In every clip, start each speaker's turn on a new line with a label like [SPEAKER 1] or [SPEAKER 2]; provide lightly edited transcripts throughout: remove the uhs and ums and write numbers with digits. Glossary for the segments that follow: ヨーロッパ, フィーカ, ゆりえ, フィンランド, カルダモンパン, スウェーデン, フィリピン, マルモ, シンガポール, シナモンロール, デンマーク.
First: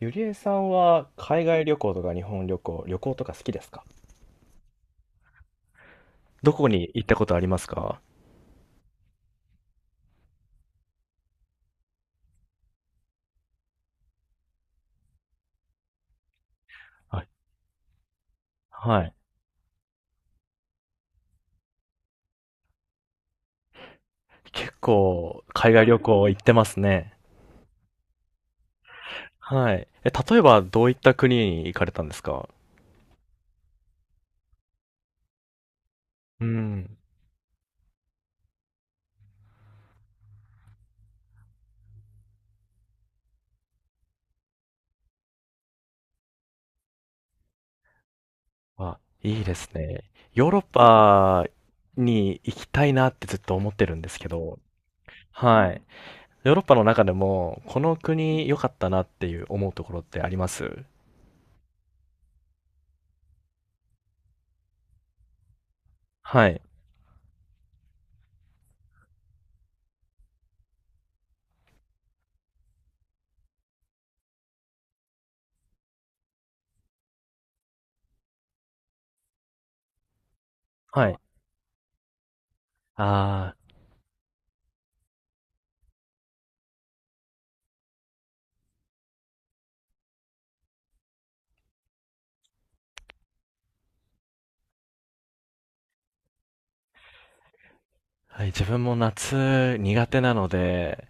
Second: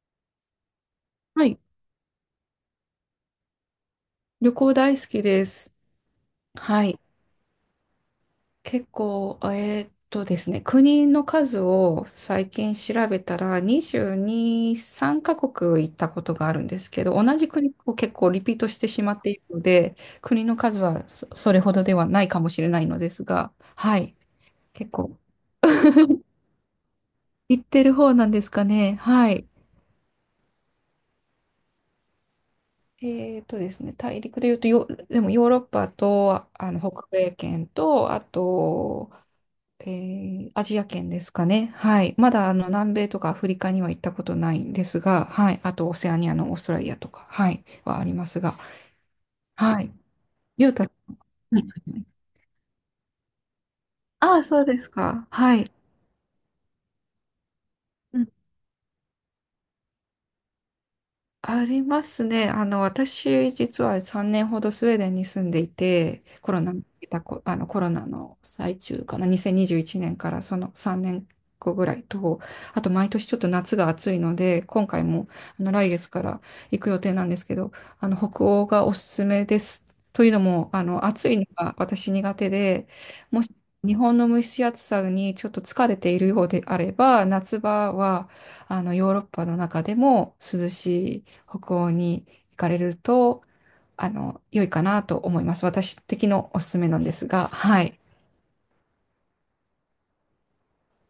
[SPEAKER 1] ゆりえさんは海
[SPEAKER 2] はい。
[SPEAKER 1] 外旅行とか日本旅行、旅行とか好きですか？
[SPEAKER 2] 旅行大好きです。
[SPEAKER 1] どこ
[SPEAKER 2] は
[SPEAKER 1] に
[SPEAKER 2] い。
[SPEAKER 1] 行ったことありますか？
[SPEAKER 2] 結構、ですね、国の数を最近調べたら、22、3カ国行ったことがあるんですけど、
[SPEAKER 1] はい。
[SPEAKER 2] 同じ国を結構リピートして
[SPEAKER 1] は
[SPEAKER 2] しま
[SPEAKER 1] い。
[SPEAKER 2] っているので、国の数はそ、それほどではないかもしれないのですが、はい。
[SPEAKER 1] 結
[SPEAKER 2] 結構、
[SPEAKER 1] 構海外旅行行ってますね。
[SPEAKER 2] 行ってる方なんですかね。はい。
[SPEAKER 1] はい。例えばどういった国に行かれたんですか？
[SPEAKER 2] えですね、大陸で言うとよ、でもヨーロッパと、
[SPEAKER 1] う
[SPEAKER 2] あの
[SPEAKER 1] ん。
[SPEAKER 2] 北米圏と、あと、アジア圏ですかね。はい。まだあの南米とかアフリカには行ったことないんですが、はい。あとオセアニアのオーストラリアとか、はい、はありますが、
[SPEAKER 1] あ、いいです
[SPEAKER 2] はい。
[SPEAKER 1] ね。ヨーロッ
[SPEAKER 2] ゆうた、
[SPEAKER 1] パに行きたいなってずっと思ってるんですけ
[SPEAKER 2] ああー、
[SPEAKER 1] ど、
[SPEAKER 2] そうですか。はい。
[SPEAKER 1] はい。ヨーロッパの中でもこの国良かったなっていう思うところってあります？
[SPEAKER 2] ありますね。あの、私、実は3年ほどスウェーデンに住んでいて、
[SPEAKER 1] は
[SPEAKER 2] コ
[SPEAKER 1] い。
[SPEAKER 2] ロナの、あのコロナの最中かな、2021年からその3年後ぐらいと、あと毎年ちょっと夏が暑いので、今回もあの来月から行く予定なんですけど、あの北欧がおすすめです。というのも、あの
[SPEAKER 1] はい。
[SPEAKER 2] 暑いのが私苦手で、もし
[SPEAKER 1] あ、
[SPEAKER 2] 日本の蒸し暑さにちょっと疲れているようであれば、夏場はあのヨーロッパの中でも涼しい。北欧に行かれると、あの、良いかなと思います。私的のおすすめなんですが、はい。
[SPEAKER 1] はい、自分も夏苦手なので、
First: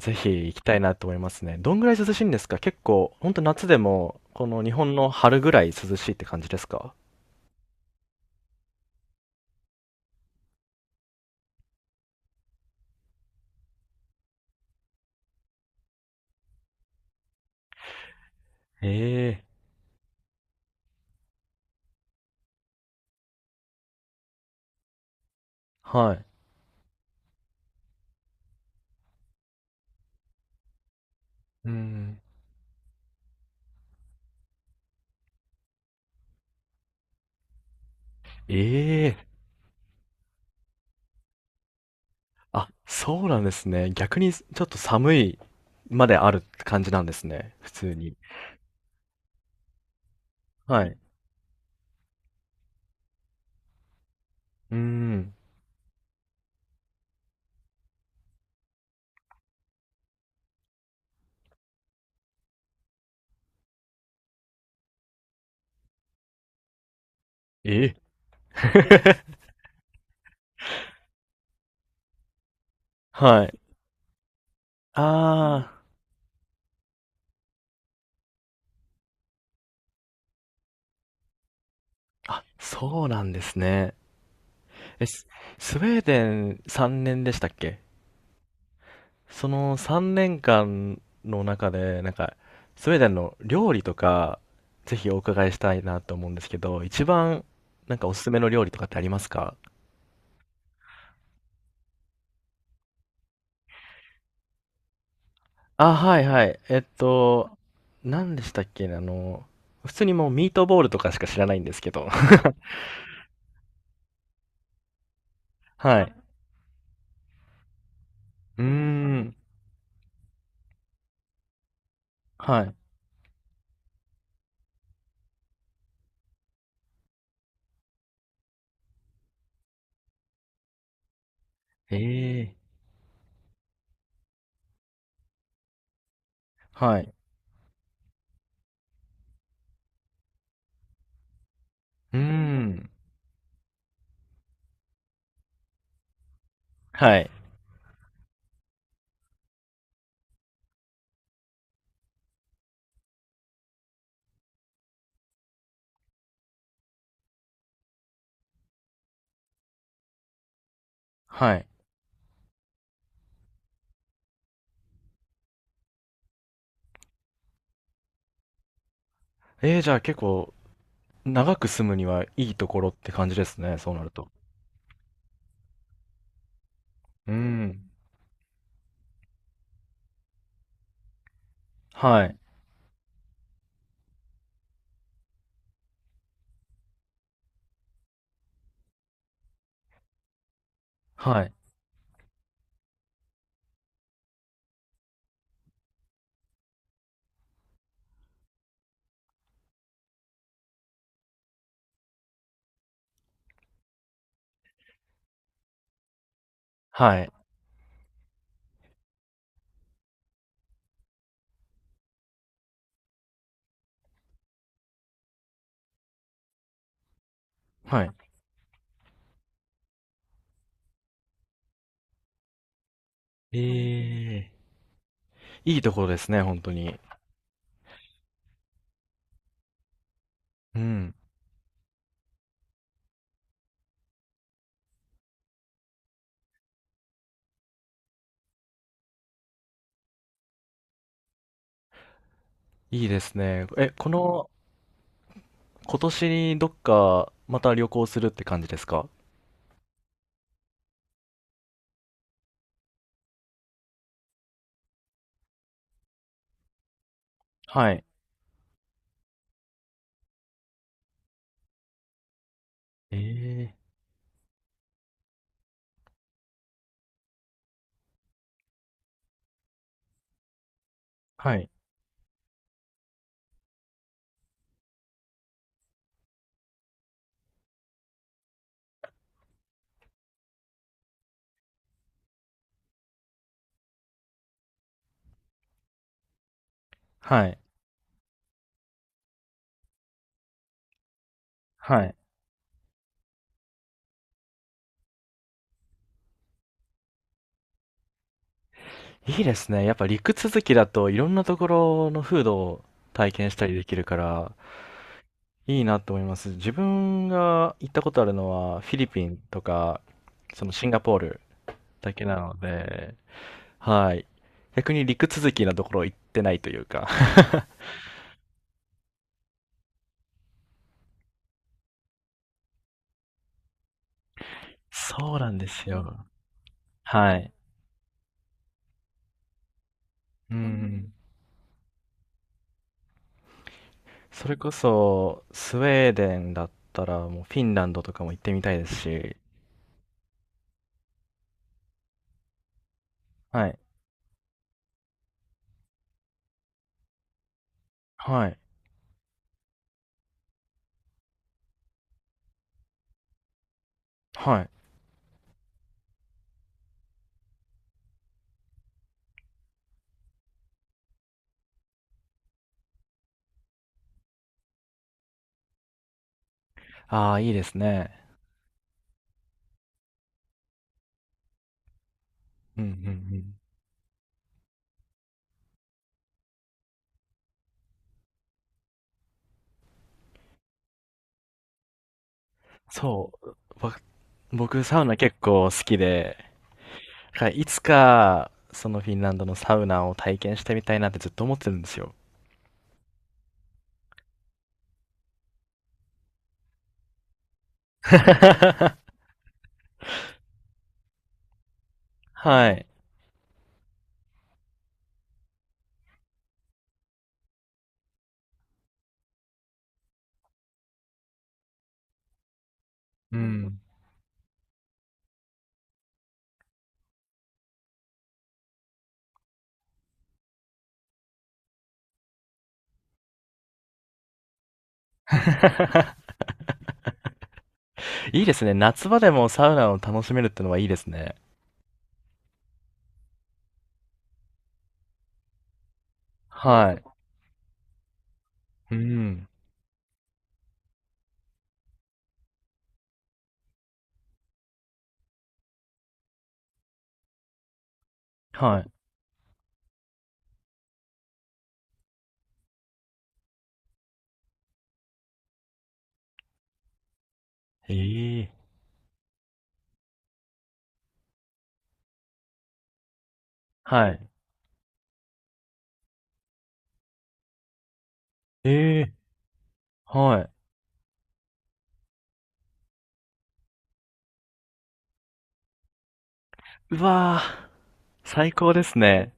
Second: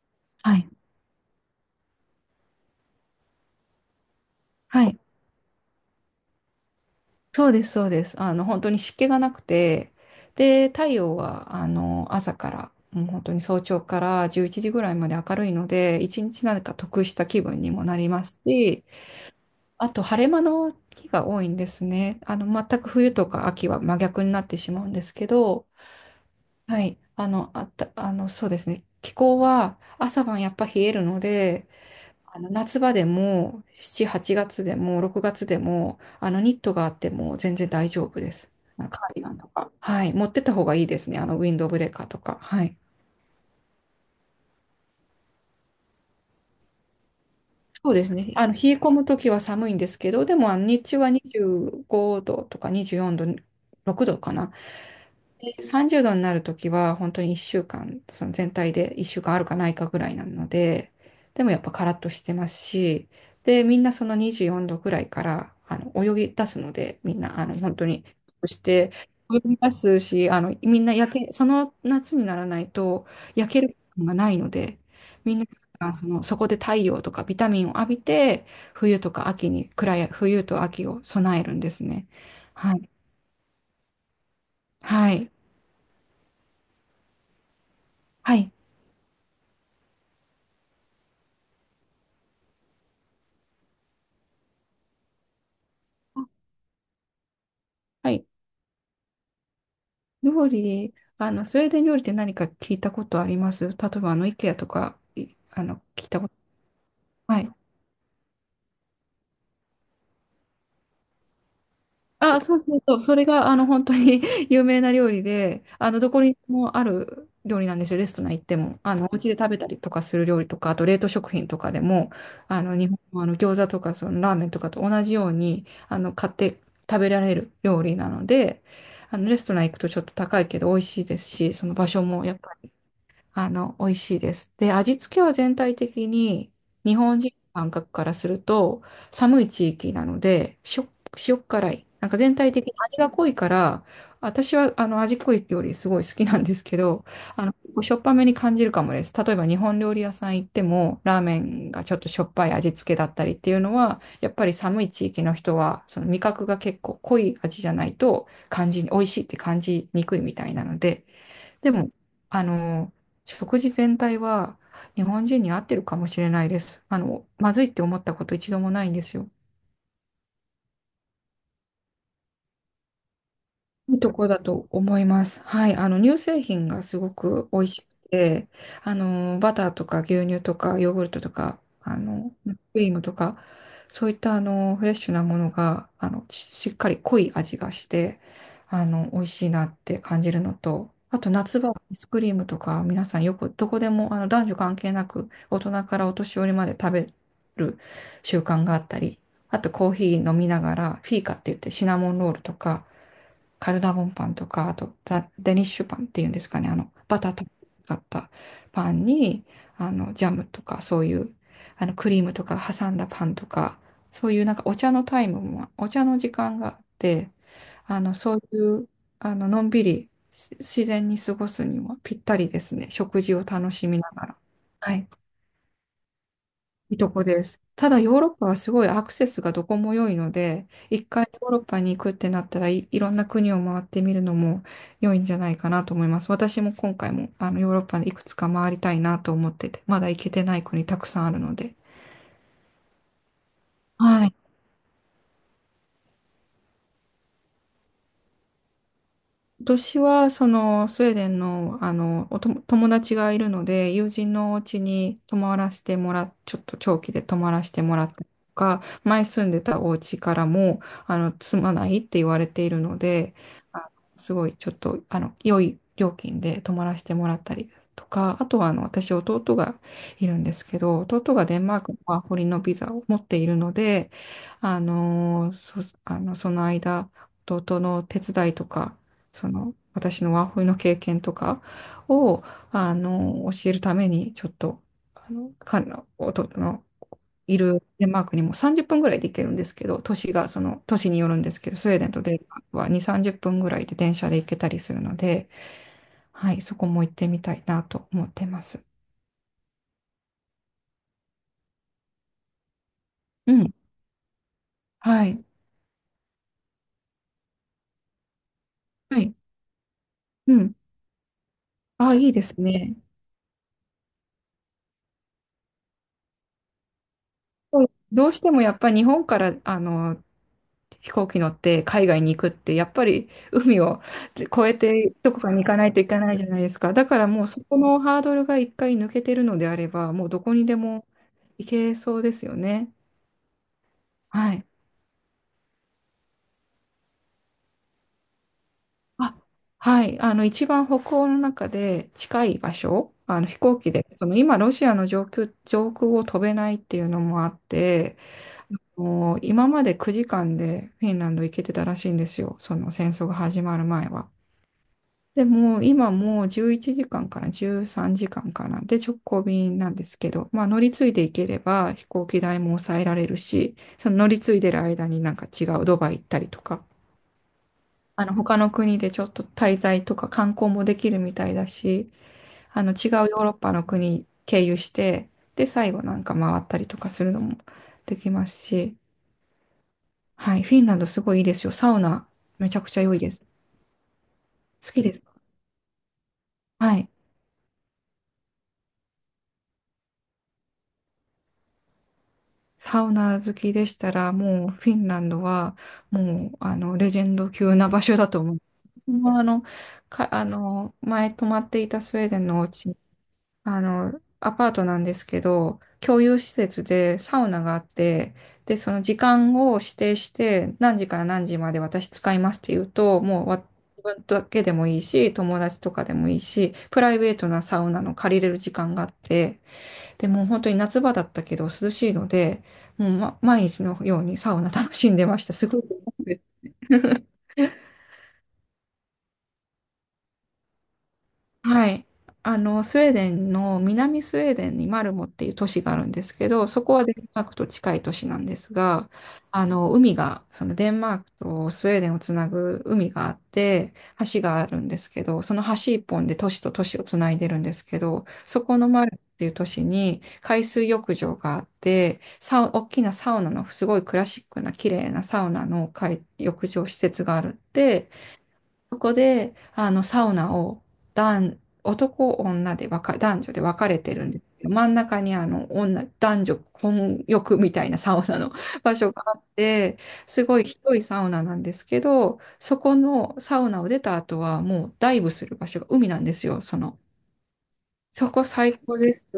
[SPEAKER 1] ぜひ
[SPEAKER 2] は
[SPEAKER 1] 行き
[SPEAKER 2] い。
[SPEAKER 1] たいなと思いますね。どんぐらい涼しいんですか？結構、ほんと夏でも、この日
[SPEAKER 2] は
[SPEAKER 1] 本
[SPEAKER 2] い。
[SPEAKER 1] の春ぐらい涼しいって感じですか？
[SPEAKER 2] そうです、そうです。あの、本当に湿気がなくて、で、太陽は、あの、朝から、もう本当に早朝から11時ぐらいまで明るいので、一日なんか得した気分にもなりますし、
[SPEAKER 1] ええ。
[SPEAKER 2] あと、晴れ間の日が多いんですね。あの、全く冬とか秋は真逆になってしまうんですけど、
[SPEAKER 1] はい。
[SPEAKER 2] はい。あの、あった、あの、そうですね。気候は朝晩やっぱ冷えるので、
[SPEAKER 1] うん。
[SPEAKER 2] あの夏場でも7、8月でも6月でも、あのニットがあっても全然大丈夫です。あのカー
[SPEAKER 1] え
[SPEAKER 2] ディ
[SPEAKER 1] え。
[SPEAKER 2] ガンとか。はい。持ってった方がいいですね。あのウィンドブレーカーとか。は
[SPEAKER 1] あ、
[SPEAKER 2] い。
[SPEAKER 1] そうなんですね。逆にちょっと寒いまである感じなんですね。普
[SPEAKER 2] そ
[SPEAKER 1] 通
[SPEAKER 2] うです
[SPEAKER 1] に。
[SPEAKER 2] ね。あの、冷え込むときは寒いんですけど、でもあの日
[SPEAKER 1] はい。
[SPEAKER 2] 中は25度とか24度、6度かな。
[SPEAKER 1] うーん。
[SPEAKER 2] で、30度になるときは本当に1週間、その全体で1週間あるかないかぐらいなので、でもやっぱカラッとしてますし、で、みんなその24度ぐらいからあの泳ぎ出すので、みんなあの本当
[SPEAKER 1] ええ。
[SPEAKER 2] に、そして 泳ぎ出すし、あのみんな焼け、その夏にならないと
[SPEAKER 1] は
[SPEAKER 2] 焼
[SPEAKER 1] い。
[SPEAKER 2] ける感がないので、
[SPEAKER 1] あ
[SPEAKER 2] みんな
[SPEAKER 1] あ、
[SPEAKER 2] 間その、そこで太陽とかビタミンを浴びて、冬とか秋に、暗い、冬と秋を備えるんですね。はい。
[SPEAKER 1] そうなんですね。え、
[SPEAKER 2] は
[SPEAKER 1] ス
[SPEAKER 2] い。
[SPEAKER 1] スウェーデン3年でしたっけ？
[SPEAKER 2] はい。
[SPEAKER 1] その3年間の中で、なんか、スウェーデンの料理とか、ぜひお伺いしたいなと思うんですけど、一番、なんか
[SPEAKER 2] は
[SPEAKER 1] おす
[SPEAKER 2] い。
[SPEAKER 1] すめの料理とかってありますか？
[SPEAKER 2] 料理、あの、スウェーデン料理って何か聞いたことあります例えば、あの、イケアとか、あの、
[SPEAKER 1] あ、
[SPEAKER 2] 聞い
[SPEAKER 1] は
[SPEAKER 2] た
[SPEAKER 1] い
[SPEAKER 2] こと。
[SPEAKER 1] はい。
[SPEAKER 2] はい
[SPEAKER 1] 何でしたっけね、普通にもうミートボールとかしか知らないんですけど。
[SPEAKER 2] あ、そうそうそう。それが、あの、本当に 有名な料理で、あの、
[SPEAKER 1] は
[SPEAKER 2] ど
[SPEAKER 1] い。
[SPEAKER 2] こにもある料理なんですよ。レストラン行って
[SPEAKER 1] うー
[SPEAKER 2] も。あの、お家
[SPEAKER 1] ん。
[SPEAKER 2] で食べたりとかする料理とか、あと冷凍食品とかでも、あ
[SPEAKER 1] はい。
[SPEAKER 2] の、日本のあの餃子とか、そのラーメンとかと同じように、あの、買って食べられる料理なので、あの、レストラン行くとちょっと高いけど美味しいですし、その場
[SPEAKER 1] え
[SPEAKER 2] 所もやっぱ
[SPEAKER 1] え。
[SPEAKER 2] りあの、美味しいです。で、味付けは全体的に日
[SPEAKER 1] はい。
[SPEAKER 2] 本人の感覚からすると寒い地域なので、塩辛い。なん
[SPEAKER 1] う
[SPEAKER 2] か
[SPEAKER 1] ー
[SPEAKER 2] 全体的に
[SPEAKER 1] ん。
[SPEAKER 2] 味が濃いから、私はあの味濃い料理すごい好きなんですけど、
[SPEAKER 1] はい。
[SPEAKER 2] あの、結構しょっぱめに感じるかもです。例えば日本料理屋さん行っても、ラーメンがちょっとしょっぱい味付けだったりっていうのは、やっぱり寒い地域の人は、その味覚が結構濃い味じゃないと感じ、美味しいって感じにくいみたいなので、
[SPEAKER 1] はい。
[SPEAKER 2] でも、あの、食事全体は日本人に合ってるかもしれないです。あの、まずいって思ったこと一度もないんですよ。
[SPEAKER 1] ええ、じゃあ結構、長く住むにはいいところって感じですね、そう
[SPEAKER 2] いい
[SPEAKER 1] なる
[SPEAKER 2] とこ
[SPEAKER 1] と。
[SPEAKER 2] だと思います。はい。あの、乳製品がすご
[SPEAKER 1] うー
[SPEAKER 2] く美味し
[SPEAKER 1] ん。
[SPEAKER 2] くて、あの、バターとか牛乳とかヨーグルトとか、あ
[SPEAKER 1] は
[SPEAKER 2] の、
[SPEAKER 1] い。
[SPEAKER 2] クリームとか、そういったあの、フレッシュなものが、あの、しっかり濃い味がして、あの、美味しいなって感じるのと、あと
[SPEAKER 1] はい。
[SPEAKER 2] 夏場、アイスクリームとか、皆さんよくどこでも、あの、男女関係なく、大人からお年寄りまで食べる習慣があったり、あとコーヒー飲みながら、フィーカって言ってシナモンロールとか、カルダモンパンとか、あとザ・デニッシュパンっていうんですかね、あの、バ
[SPEAKER 1] はい。
[SPEAKER 2] ターとかったパンに、あの、ジャムとか、そういう、あの、クリームとか挟んだパンとか、そういうなんかお茶のタイムも、お茶の時間があって、あ
[SPEAKER 1] はい。
[SPEAKER 2] の、そういう、あの、のんびりし自然に過ごすにはぴったりですね。食事を
[SPEAKER 1] え
[SPEAKER 2] 楽しみながら。
[SPEAKER 1] え、
[SPEAKER 2] はい。
[SPEAKER 1] いいところですね、本当
[SPEAKER 2] いい
[SPEAKER 1] に。
[SPEAKER 2] とこです。ただヨーロッパはすごいアクセスがどこも良いので、
[SPEAKER 1] う
[SPEAKER 2] 一
[SPEAKER 1] ん。
[SPEAKER 2] 回ヨーロッパに行くってなったらい、いろんな国を回ってみるのも良いんじゃないかなと思います。私も今回もあのヨーロッパでいくつか回りたいなと思ってて、まだ行けてない国たくさんあるので。
[SPEAKER 1] いいですね。こ
[SPEAKER 2] はい。
[SPEAKER 1] の、今年にどっか、また旅行するって感じですか？
[SPEAKER 2] 私は、その、スウェーデンの、あの、おとも友達がいるので、友人のお家に泊まらせてもらっ、ちょっと長期で泊まらせて
[SPEAKER 1] は
[SPEAKER 2] も
[SPEAKER 1] い。
[SPEAKER 2] らったりとか、前住んでたお家からも、あの、住まないって言われているの
[SPEAKER 1] え
[SPEAKER 2] で、
[SPEAKER 1] え、
[SPEAKER 2] あすごい、ちょっと、あの、良い料金で泊まらせてもらったりとか、あとは、あの、私、弟がいるんですけど、弟が
[SPEAKER 1] は
[SPEAKER 2] デン
[SPEAKER 1] い。
[SPEAKER 2] マークのワーホリのビザを持っているので、あの、その間、弟の手伝いとか、その、私のワーホリの経験とかを、あの、教えるために、ちょっと、あの、弟の
[SPEAKER 1] は
[SPEAKER 2] い
[SPEAKER 1] い。
[SPEAKER 2] るデンマークにも30分ぐらいで行けるんですけど、都市が、その、都市によるんですけど、スウェー
[SPEAKER 1] は
[SPEAKER 2] デン
[SPEAKER 1] い。
[SPEAKER 2] とデンマークは2、30分ぐらいで電車で行けたりするので、はい、そこも行ってみたいなと思ってます。
[SPEAKER 1] いいですね。やっぱ陸続きだといろんなところの風土を体験
[SPEAKER 2] う
[SPEAKER 1] したり
[SPEAKER 2] ん、
[SPEAKER 1] できるから、
[SPEAKER 2] はい、
[SPEAKER 1] いいなと思います。自分が行ったことあるのは、フィリ
[SPEAKER 2] は
[SPEAKER 1] ピ
[SPEAKER 2] い、
[SPEAKER 1] ンとか、
[SPEAKER 2] う
[SPEAKER 1] その
[SPEAKER 2] ん。
[SPEAKER 1] シンガポール
[SPEAKER 2] あ
[SPEAKER 1] だ
[SPEAKER 2] あ、
[SPEAKER 1] け
[SPEAKER 2] いい
[SPEAKER 1] な
[SPEAKER 2] で
[SPEAKER 1] の
[SPEAKER 2] すね。
[SPEAKER 1] で、はい。逆に陸続きなところ行ってないというか。
[SPEAKER 2] どうしてもやっぱり日本から、あの、飛行機乗って海外に行くって、やっぱり海を越えてど
[SPEAKER 1] そう
[SPEAKER 2] こ
[SPEAKER 1] な
[SPEAKER 2] か
[SPEAKER 1] ん
[SPEAKER 2] に行
[SPEAKER 1] で
[SPEAKER 2] かな
[SPEAKER 1] す
[SPEAKER 2] いといけ
[SPEAKER 1] よ。
[SPEAKER 2] ないじゃないですか。だから
[SPEAKER 1] は
[SPEAKER 2] もう
[SPEAKER 1] い。
[SPEAKER 2] そこのハードルが一回抜けてるのであれば、もうどこ
[SPEAKER 1] う
[SPEAKER 2] にでも
[SPEAKER 1] ん。
[SPEAKER 2] 行けそうですよね。
[SPEAKER 1] そ
[SPEAKER 2] は
[SPEAKER 1] れ
[SPEAKER 2] い。
[SPEAKER 1] こそ、スウェーデンだったら、もうフィンランドとかも行ってみたいですし。
[SPEAKER 2] あ、はい。あの、一番北欧の中で近い場所、あの飛
[SPEAKER 1] はい。
[SPEAKER 2] 行機で、その今ロシアの上空を飛べないっていうのもあって、
[SPEAKER 1] はい。
[SPEAKER 2] もう今まで9時間でフィンランド行けてたらしいんですよ。その戦争が始まる前は。
[SPEAKER 1] はい。
[SPEAKER 2] でも、今もう11時間かんから13時間かんかな。で、直行便なんですけど、まあ乗り継いでいければ飛行機代も抑えられるし、その乗り継いでる間になんか違うドバイ行ったりとか、
[SPEAKER 1] ああ、いいですね。
[SPEAKER 2] あの他の国でちょっと滞在とか観光もできるみたいだし、
[SPEAKER 1] う
[SPEAKER 2] あ
[SPEAKER 1] んうん
[SPEAKER 2] の
[SPEAKER 1] う
[SPEAKER 2] 違うヨーロッ
[SPEAKER 1] ん。
[SPEAKER 2] パの国経由して、で、最後なんか回ったりとかするのもできますし、はい、フィンランドすごいいいですよ。サウナめちゃくちゃ良いで
[SPEAKER 1] そ
[SPEAKER 2] す。
[SPEAKER 1] う。わ僕、
[SPEAKER 2] 好
[SPEAKER 1] サ
[SPEAKER 2] き
[SPEAKER 1] ウ
[SPEAKER 2] で
[SPEAKER 1] ナ
[SPEAKER 2] すか？
[SPEAKER 1] 結構好きで、
[SPEAKER 2] はい。
[SPEAKER 1] だからいつか、そのフィンランドのサウナを体験してみたいなってずっと思ってるんですよ。
[SPEAKER 2] サウナ好きでしたら、もうフィンランドは、もう、あの、レジェンド級な場所だと思う。まあ、あの、前泊まっていたスウェーデンのお
[SPEAKER 1] はい。
[SPEAKER 2] 家、あの、アパートなんですけど、共有施設でサウナがあって、で、その時間を指定して、何時から何時まで私使いますって言うと、
[SPEAKER 1] う
[SPEAKER 2] もうわ
[SPEAKER 1] ん。
[SPEAKER 2] 自分だけでもいいし、友達とかでもいいし、プライベートなサウナの借りれる時間があって、でも本当に夏場だったけど涼しいので、もう、毎日のようにサウナ楽しんでました。すごい。
[SPEAKER 1] いいですね。夏場でもサウナを楽しめるってのはいいですね。
[SPEAKER 2] はい。あの、スウェーデンの南スウェーデンにマルモっていう都市があるんですけど、そ
[SPEAKER 1] は
[SPEAKER 2] こ
[SPEAKER 1] い。
[SPEAKER 2] はデンマークと近い都市なんです
[SPEAKER 1] う
[SPEAKER 2] が、
[SPEAKER 1] ん。
[SPEAKER 2] あの、海が、そのデンマークとスウェーデンをつなぐ海があって、橋があるんですけど、その橋一本で都市と都市をつないでるんですけど、そこ
[SPEAKER 1] は
[SPEAKER 2] のマルモっていう都市に海水浴場があって、大きなサウナのすごいクラシックな綺麗なサウナの海浴場施設があるっ
[SPEAKER 1] い。
[SPEAKER 2] て、
[SPEAKER 1] ええ。
[SPEAKER 2] そこで、あの、サウナを男、男、女で分か、男女で分かれ
[SPEAKER 1] は
[SPEAKER 2] てる
[SPEAKER 1] い。
[SPEAKER 2] んですけど、真ん中にあの、男女混浴みたいなサウナの 場
[SPEAKER 1] え
[SPEAKER 2] 所
[SPEAKER 1] え、
[SPEAKER 2] があって、す
[SPEAKER 1] は
[SPEAKER 2] ごい広いサウナなんですけど、そこのサウナを出た後はもうダイブする場所が海なんですよ、そ
[SPEAKER 1] い。
[SPEAKER 2] の。
[SPEAKER 1] うわー、
[SPEAKER 2] そこ
[SPEAKER 1] 最高
[SPEAKER 2] 最
[SPEAKER 1] で
[SPEAKER 2] 高
[SPEAKER 1] す
[SPEAKER 2] です。
[SPEAKER 1] ね。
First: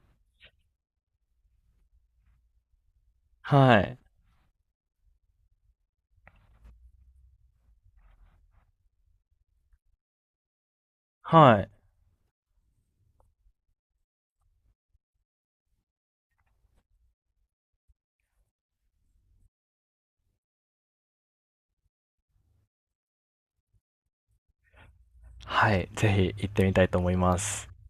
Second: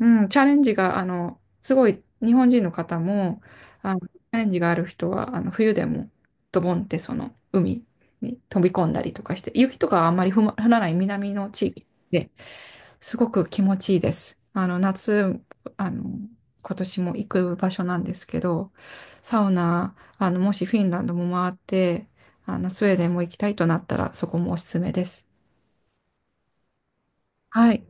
[SPEAKER 2] うん、チャレンジが、あの、すごい日本人の方も、
[SPEAKER 1] は
[SPEAKER 2] あ
[SPEAKER 1] い。
[SPEAKER 2] の、チャレンジがある人は、あの、冬でもドボンってその海に飛び込んだりとかして、雪とかはあんまり降らない南の
[SPEAKER 1] は
[SPEAKER 2] 地
[SPEAKER 1] い。
[SPEAKER 2] 域ですごく気持ちいいです。あの、夏、あの、今年も行く場所なんですけど、サウナ、あの、もしフィンランドも回って、あの、スウェーデンも行きたいとなったら、そこもおすすめです。
[SPEAKER 1] はい、ぜひ行ってみたいと思います。
[SPEAKER 2] はい。